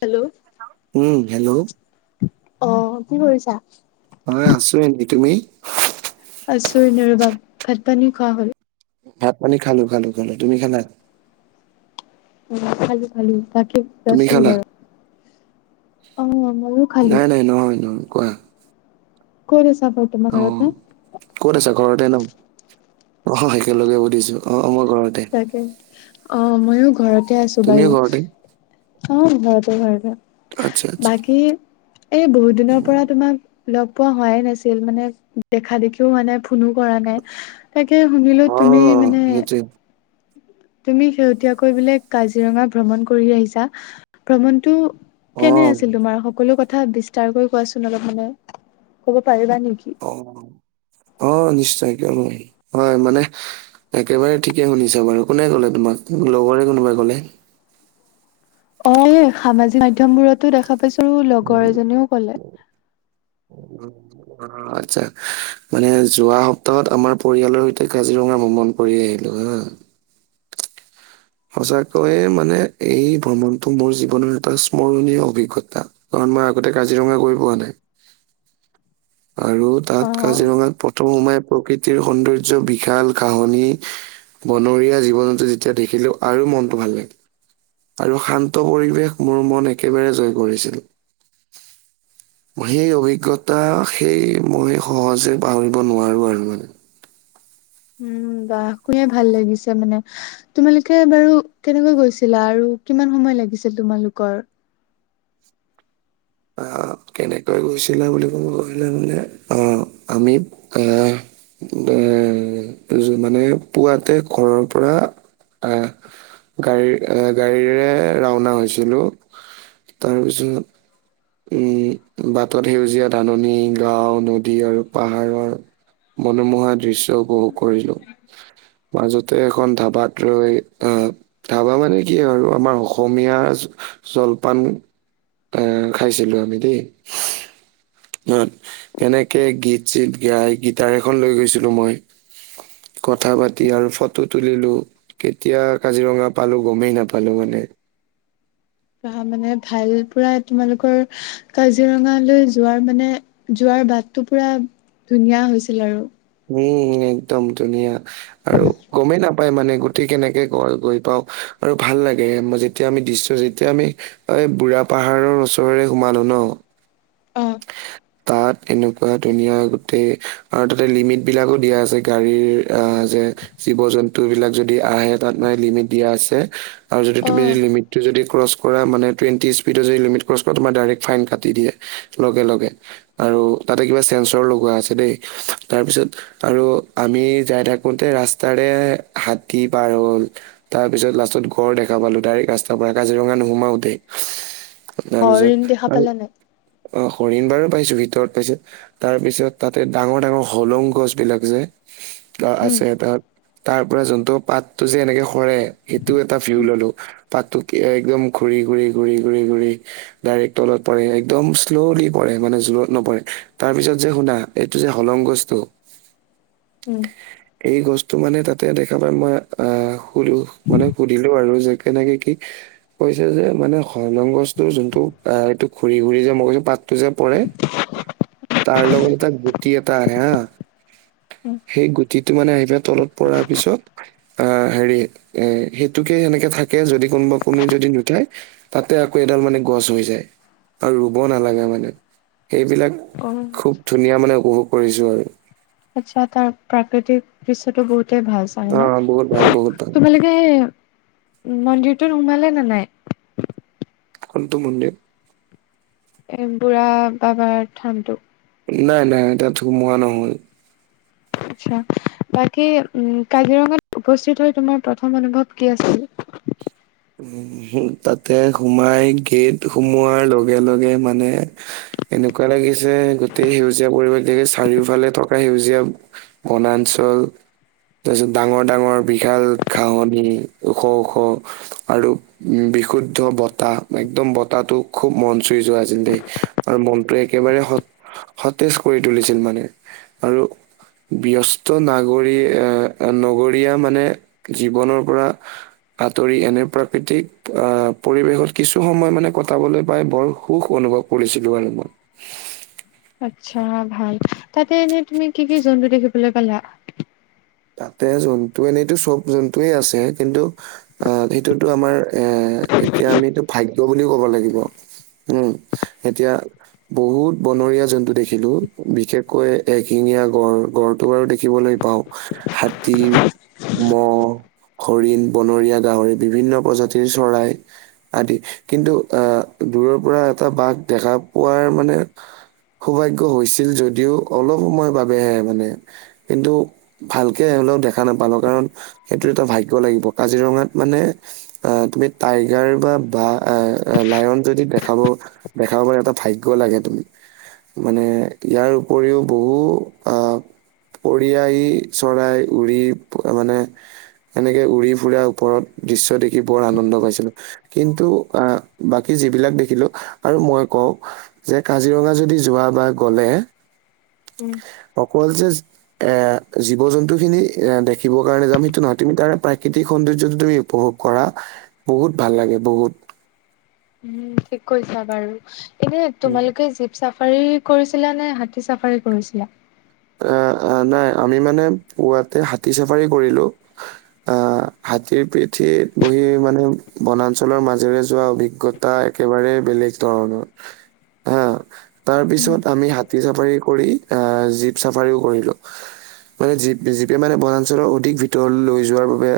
Hello উম, hello অ কি কৰিছা। অ আছো এনেই তুমি। আছো এনেই ৰবা ভাত পানী খোৱা হ'ল। ভাত পানী খালো খালো খালো তুমি খালা। উমঁ' খালোঁ খালোঁ, বাকী তুমি কোৱাচোন খালা? বাৰু? অ ময়ো খালো নাই নাই, নহয় নহয়, কোৱা? ক'ত আছা ক তোমাৰ অ ঘৰতে। ক'ত আছা ঘৰতে ন' অহহ একেলগে সুধিছোঁ, অঁ' অঁ' মই ঘৰত। তাকে, অঁ' মইয়ো ঘৰতে আছো তুমিও বাৰু। ঘৰতে অঁ' ঘৰতে ঘৰতে। আচ্ছা আচ্ছা। বাকী এই বহুত দিনৰ পৰা তোমাক- লগ পোৱা হোৱাই নাছিল মানে দেখা দেখি তো হোৱা নাই ফোনো কৰা নাই, তাকে শুনিলোঁ অ তুমি মানে- সেইটোৱে তুমি শেহতীয়াকৈ বোলে কাজিৰঙা ভ্ৰমণ কৰি আহিছা, ভ্ৰমণটো- অ কেনে আছিল তোমাৰ সকলো কথা বিস্তাৰকৈ কোৱাচোন অলপ মানে ক'ব পাৰিবা নেকি? [unintelligible] অঁ' নিশ্চয় কিয় নোৱাৰিম, হ‌য় মানে- একেবাৰে ঠিকে শুনিছা বাৰু কোনে ক'লে তোমাক লগৰে কোনোবাই ক'লে? অঁ' সামাজিক মাধ্যম বোৰতো দেখা পাইছোঁ লগৰ এজনীও ক'লে। উমঁ। অঁ' আচ্ছা' মানে যোৱা সপ্তাহত আমাৰ পৰিয়ালৰ সৈতে কাজিৰঙা ভ্ৰমণ- কৰি আহিলোঁ হা। সঁচাকৈয়ে মানে এই ভ্ৰমণটো মোৰ জীৱনৰ এটা স্মৰণীয় অভিজ্ঞতা। কাৰণ মই আগতে কাজিৰঙা গৈ পোৱা নাই। আৰু অ তাত কাজিৰঙাত প্ৰথম সোমাই প্ৰকৃতিৰ সৌন্দৰ্য বিশাল ঘাঁহনি- বনৰীয়া জীৱ-জন্তু যেতিয়া দেখিলোঁ আৰু মনটো ভাল লাগে। আৰু শান্ত পৰিৱেশ মোৰ মন একেবাৰে জয় কৰিছিল। [unintelligible] সেই অভিজ্ঞতা সেই মই সহজে পাহৰিব নোৱাৰো আৰু মানে। উমঁ' বাহ শুনিয়ে ভাল লাগিছে মানে। তোমালোকে বাৰু কেনেকৈ গৈছিলা আৰু কিমান সময় লাগিছিল তোমালোকৰ? আহ' কেনেকৈ গৈছিলো বুলি ক'ব গ'লে মানে অঁ' আমি আহ'- এ মানে পুৱাতে ঘৰৰ পৰা আহ'- গাড়ী এ গাড়ীৰে ৰাওনা হৈছিলোঁ তাৰপিছত- উমঁ' বাটত সেউজীয়া ধাননী, গাওঁ, নদী আৰু পাহাৰৰ- মনোমোহা দৃশ্য উপভোগ কৰিলোঁ। মাজতে এখন ধাবাত ৰৈ আহ'- ধাৱা মানে কি আৰু আমাৰ অসমীয়া জলপান এ- খাইছিলোঁ আমি দেই। তাত তেনেকে গীত চীত গাই গীতাৰ এখন লৈ গৈছিলোঁ মই। কথা পাতি আৰু ফটো তুলিলোঁ। কেতিয়া কাজিৰঙা পালোঁ গমেই নাপালোঁ মানে। তাৰপিছত মানে ভাল পোৰা তোমালোকৰ- কাজিৰঙালৈ যোৱাৰ মানে যোৱাৰ বাটটো পোৰা ধুনীয়া হৈছিল আৰু। উমঁ' একদম ধুনীয়া আৰু গমেই না পাই মানে গোটেই কেনেকে গ-গৈ পাওঁ আৰু ভাল লাগে যেতিয়া আমি দৃশ্যটো যেতিয়া আমি- ঐ বুঢ়া পাহাৰৰ ওচৰৰে সোমালো ন'- অ তাত এনেকুৱা ধুনীয়া গোটেই আৰু তাতে লিমিটেড বিলাকো দিয়া আছে গাড়ীৰ আহ' যে- জীৱ-জন্তু বিলাক যদি আহে তাত মানে লিমিট দিয়া আছে- আৰু যদি তুমি যদি অ লিমিটটো যদি ক্ৰছ কৰা মানে টুৱেণ্টি স্পীডত যদি লিমিট ক্ৰছ কৰা তোমাৰ ডাইৰেক্ট ফাইন কাটি দিয়ে। লগে লগে আৰু তাতে কিবা চেন্সৰ লগোৱা আছে দেই তাৰপিছত আৰু আমি যায় থাকোঁতে ৰাস্তাৰে হাতী পাৰ হ'ল তাৰ পিছত লাষ্টত গড় দেখা পালো ডাইৰেক্ট ৰাস্তাৰ পৰা কাজিৰঙা নোসোমাওতে হৰিণ তাৰপিছত দেখা আৰু পালানে? অহ হৰিণ বাৰু পাইছোঁ ভিতৰত পাইছোঁ তাৰ পিছত তাতে ডাঙৰ ডাঙৰ হলোং গছ বিলাক যে তাত উম, আছে তাত তাৰ পৰা যোনটো পাতটো যে এনেকে সৰে সেইটো এটা ভিউ উম, ললো। পাতটো কে একদম ঘূৰি ঘূৰি ঘূৰি ঘূৰি ঘূৰি ডাইৰেক্ট তলত পৰে একদম শ্লোলি পৰে মানে জোৰত নপৰে তাৰ পিছত যে শুনা এইটো যে হলংগছতো উম এই গছটো মানে তাতে দেখা পায় মই আহ সুধিলো মানে সুধিলো আৰু যে কেনেকে কি কৈছে যে মানে হলং গছতো যোনটো আহ এইটো ঘুৰি ঘুৰি যে মই কৈছো পাততো যে পৰে তাৰ লগত এটা গুটি এটা আহে হা উম। সেই গুটিটো মানে আহি পেলে তলত পৰাৰ পিছত অহ হেৰি এ সেইটোকে সেনেকে থাকে যদি কোনোবা কোনো যদি নুথাই তাতে আকৌ এডাল মানে গছ হৈ যায় আৰু ৰুব নালাগে মানে সেইবিলাক অহ খুব ধুনীয়া মানে উপভোগ কৰিছো আৰু আচ্ছা তাৰ প্ৰাকৃতিক দৃশ্যটো বহুতেই ভাল চাগে অ বহুত ন ভাল বহুত ভাল তো যে মন্দিৰটোত সোমালে নে নাই কোনটো মন্দিৰ এ বুঢ়া বাবাৰ থানটো নাই নাই তাত সোমোৱা নহয় আচ্ছা বাকী উম কাজিৰঙাত উপস্থিত হৈ তোমাৰ প্ৰথম অনুভৱ কি আছিলে উম তাতে সোমাই গেট সোমোৱাৰ লগে লগে মানে এনেকুৱা লাগিছে গোটেই সেউজীয়া পৰিৱেশ দেখি চাৰিওফালে থকা সেউজীয়া বনাঞ্চল তাৰ পিছত ডাঙৰ ডাঙৰ বিশাল ঘাঁহনি ওখ ওখ আৰু উম বিশুদ্ধ বতাহ একদম বতাহটো খুব মন চুই যোৱা যে দেই আৰু মনটোৱে একেবাৰে স সতেজ কৰি তুলিছিল মানে আৰু ব্যস্ত নাগৰি আহ নগৰীয়া মানে জীৱনৰ পৰা আঁতৰি এনে প্ৰাকৃতিক অহ পৰিৱেশত কিছু সময় মানে কটাবলৈ পাই বৰ সুখ অনুভৱ কৰিছিলোঁ আৰু মই [unintelligible] আচ্ছা ভাল তাতে এনেই তুমি কি কি জন্তু দেখিবলৈ পালা তাতে জন্তু এনেতো চব জন্তুৱেই আছে কিন্তু অ সেইটোতো আমাৰ এ এতিয়া আমিটো ভাগ্য বুলি কব লাগিব। উম এতিয়া বহুত বনৰীয়া জন্তু দেখিলো, বিশেষকৈ এশিঙীয়া গড় গড়টো বাৰু দেখিবলৈ পাওঁ। হাতী মহ, হৰিণ, বনৰীয়া গাহৰি, বিভিন্ন প্ৰজাতিৰ চৰাই আদি, কিন্তু আহ দূৰৰ পৰা এটা বাঘ দেখা পোৱাৰ মানে সৌভাগ্য হৈছিল যদিও অলপ সময় বাবেহে মানে, কিন্তু ভালকে হ'লেও দেখা নাপালো কাৰণ সেইটো এটা ভাগ্য লাগিব। কাজিৰঙাত মানে আ'হ তুমি টাইগাৰ বা ভা লায়ন যদি দেখাব দেখাবৰ এটা ভাগ্য লাগে তুমি। মানে ইয়াৰ উপৰিও বহু আহ পৰিয়াইয়ে চৰাই উৰি মানে এনেকে উৰি ফুুৰাৰ ওপৰত দৃশ্য দেখি বৰ আনন্দ পাইছিলো। কিন্তু আহ বাকী যিবিলাক দেখিলো, আৰু মই কওঁ যে কাজিৰঙা যদি যোৱা বা গ'লে উম। অকল যে এ জীৱ জন্তু খিনি এ দেখিবৰ কাৰণে যাম সেইটো নহয়, তুমি তাৰ প্ৰাকৃতিক সৌন্দৰ্যটো তুমি উপভোগ কৰা বহুত ভাল লাগে বহুত। উম ঠিক কৈছা বাৰু, এনেই তোমালোকে জিপ- চাফাৰী কৰিছিলা নে হাতী চাফাৰী কৰিছিলা? এ এ নাই আমি মানে পুৱাতে হাতী চাফাৰী কৰিলো। আহ হাতীৰ পিঠিত বহি মানে বনাঞ্চলৰ মাজেৰে যোৱা অভিজ্ঞতা টা একেবাৰে বেলেগ ধৰণৰ। হা, তাৰ উম, পিছত আমি হাতী চাফাৰী কৰি আহ যি চাফাৰীও কৰিলো, মানে জী জীপে মানে বনাঞ্চলৰ অধিক ভিতৰলে লৈ যোৱাৰ বাবে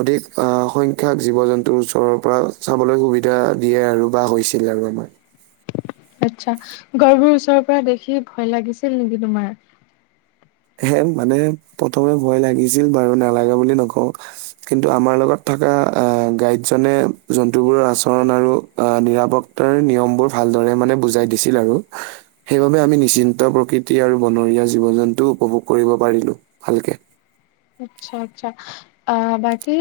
অধিক আহ সংখ্যাক জীৱ জন্তুৰ ওচৰৰ পৰা চাবলৈ সুবিধা দিয়ে আৰু, বা হৈছিল আৰু আমাৰ। আচ্ছা, গঁড়বোৰ ওচৰৰ পৰা দেখি ভয় লাগিছিল নেকি তোমাৰ? হে মানে প্ৰথমে ভয় লাগিছিল বাৰু নালাগে বুলি নকওঁ। কিন্তু আমাৰ লগত থকা আহ গাইডজনে জন্তুবোৰৰ আচৰণ আৰু আ নিৰাপত্তাৰ নিয়মবোৰ ভালদৰে মানে বুজাই দিছিল আৰু। সেইবাবে আমি নিশ্চিন্ত প্ৰকৃতি আৰু বনৰীয়া জীৱ জন্তুও উপভোগ কৰিব পাৰিলো ভালকে। আচ্ছা, আচ্ছা। আহ বাকী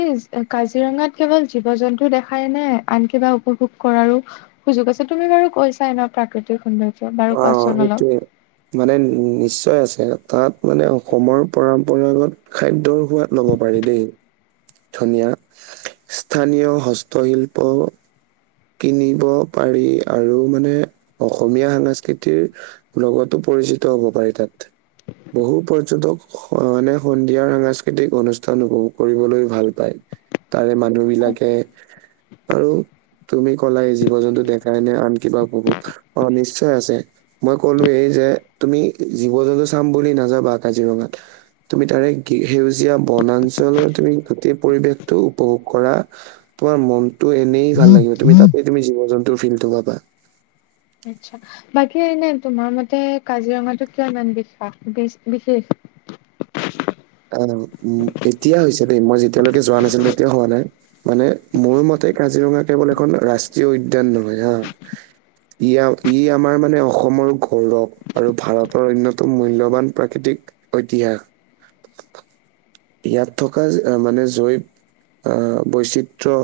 কাজিৰঙাত কেৱল জীৱ জন্তু দেখাই নে, আন কিবা উপভোগ কৰাৰো সুযোগ আছে, তুমি বাৰু কৈছাই ন প্ৰাকৃতিক সৌন্দৰ্য বাৰু অ কোৱাচোন অলপ। সেইটোৱে, মানে নিশ্চয় আছে। তাত মানে অসমৰ পৰম বনাই লগত খাদ্যৰ সোৱাদ ল'ব পাৰি দেই। ধুনীয়া স্থানীয় হস্তশিল্প কিনিব পাৰি আৰু মানে অসমীয়া সাস্কৃতিৰ লগতো পৰিচিত হ'ব পাৰি তাত। বহু পৰ্যটক মানে সন্ধিয়াৰ সাংস্কৃতিক অনুষ্ঠান উপভোগ কৰিবলৈ ভাল পায়। তাৰে মানুহ বিলাকে আৰু তুমি ক'লা এই জীৱ জন্তু দেখাই নে আন কিবা উপভোগ? অ নিশ্চয় আছে। মই কলো, এই যে তুমি জীৱ জন্তু চাম বুলি নাযাবা কাজিৰঙাত। তুমি তাৰে সেউজীয়া বনাঞ্চলৰ, তুমি গোটেই পৰিবেশটো উপভোগ কৰা। তোমাৰ মনটো এনেই ভাল লাগিব, তুমি তাতে তুমি জীৱ জন্তুৰ ফিল্ টো পাবা। আচ্ছা, বাকী এনে তোমাৰ মতে কাজিৰঙাটো কিয় ইমান বিশ বিশেষ? অ এতিয়া হৈছে দেই, মই যেতিয়ালৈকে যোৱা নাছিলো তেতিয়া হোৱা নাই। মানে মোৰ মতে, কাজিৰঙা কেৱল এখন ৰাষ্ট্ৰীয় উদ্যান নহয় হা। ইয়া ই আমাৰ মানে অসমৰ গৌৰৱ। আৰু ভাৰতৰ অন্যতম মূল্যবান প্ৰাকৃতিক ঐতিহাস। ইয়াত থকা মানে জৈৱ আহ বৈচিত্ৰ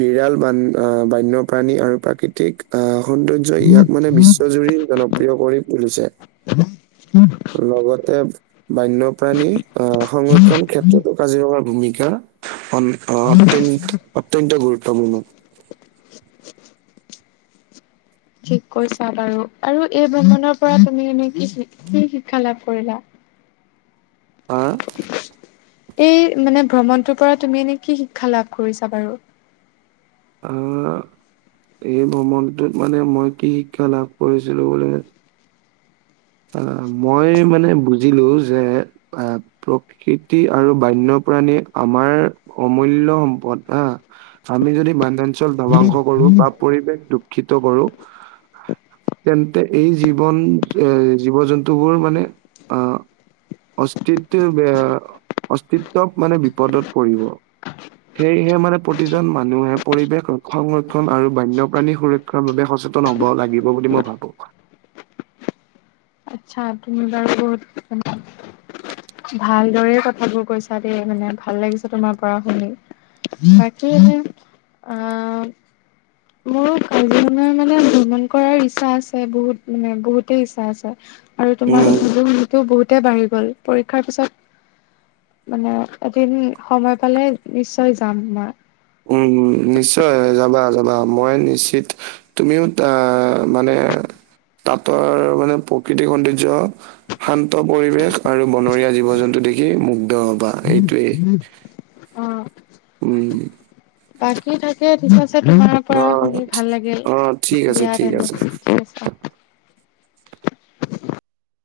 বিৰাল বান আহ বন্যপ্ৰাণী আৰু প্ৰাকৃতিক আহ সৌন্দৰ্য ইয়াক মানে বিশ্বজুৰি জনপ্ৰিয় কৰি তুলিছে লগতে বন্যপ্ৰাণী আহ সংৰক্ষণ ক্ষেত্ৰতো কাজিৰঙাৰ ভূমিকা অত- অত্যন্ত গুৰুত্বপূৰ্ণ। ঠিক কৈছা বাৰু আৰু এই ভ্ৰমণৰ পৰা তুমি এনে কি-কি শিক্ষা লাভ কৰিলা? হা। এই মানে ভ্ৰমণটোৰ পৰা তুমি এনে কি শিক্ষা লাভ কৰিছা বাৰু? আহ, এই ভ্ৰমণটোত মানে মই কি শিক্ষা লাভ কৰিছিলো বোলে অ', মই মানে বুজিলো যে আহ প্ৰকৃতি আৰু বন্যপ্ৰাণী আমাৰ অমূল্য সম্পদ হা আমি যদি বানঞ্চল ধ্বংস কৰো বা পৰিৱেশ দুখিত কৰো তেন্তে এই জীৱন এ জীৱ জন্তুবোৰ মানে আ অস্তিত্ব অস্তিত্ব মানে বিপদত পৰিব। সেয়েহে মানে প্ৰতিজন মানুহে পৰিৱেশ সংৰক্ষণ আৰু বন্যপ্ৰাণী সুৰক্ষা বাবে সচেতন হ'ব লাগিব বুলি মই ভাবো। আচ্ছা তুমি বাৰু বহুত [unintelligible] ভালদৰে কথাবোৰ কৈছা দেই মানে ভাল লাগিছে তোমাৰ পৰা কথাবোৰ শুনি। বাকী এনে আহ মোৰো কাজিৰঙা মানে ভ্ৰমণ কৰাৰ ইচ্ছা আছে বহুত মানে বহুতেই ইচ্ছা আছে। আৰু তোমাৰ উম কথা বোৰ শুনি তো বহুতে বাঢ়ি গ'ল পৰীক্ষাৰ পিছত মানে এদিন সময় পালে নিশ্চয় যাম মই। উম, নিশ্চয় যাবা যাবা মই নিশ্চিত তুমিও আহ মানে তাঁতৰ মানে প্ৰকৃতিক সৌন্দৰ্য্য শান্ত পৰিৱেশ আৰু বনৰীয়া জীৱ-জন্তু দেখি মুগ্ধ হবা এইটোৱেই। অ। উম। বাকী থাকে পিছত পাছে তোমাৰ পৰা অ', শুনি ভাল লাগিল অ', ঠিক আছে, দিয়া ঠিক আছে। তেন্তে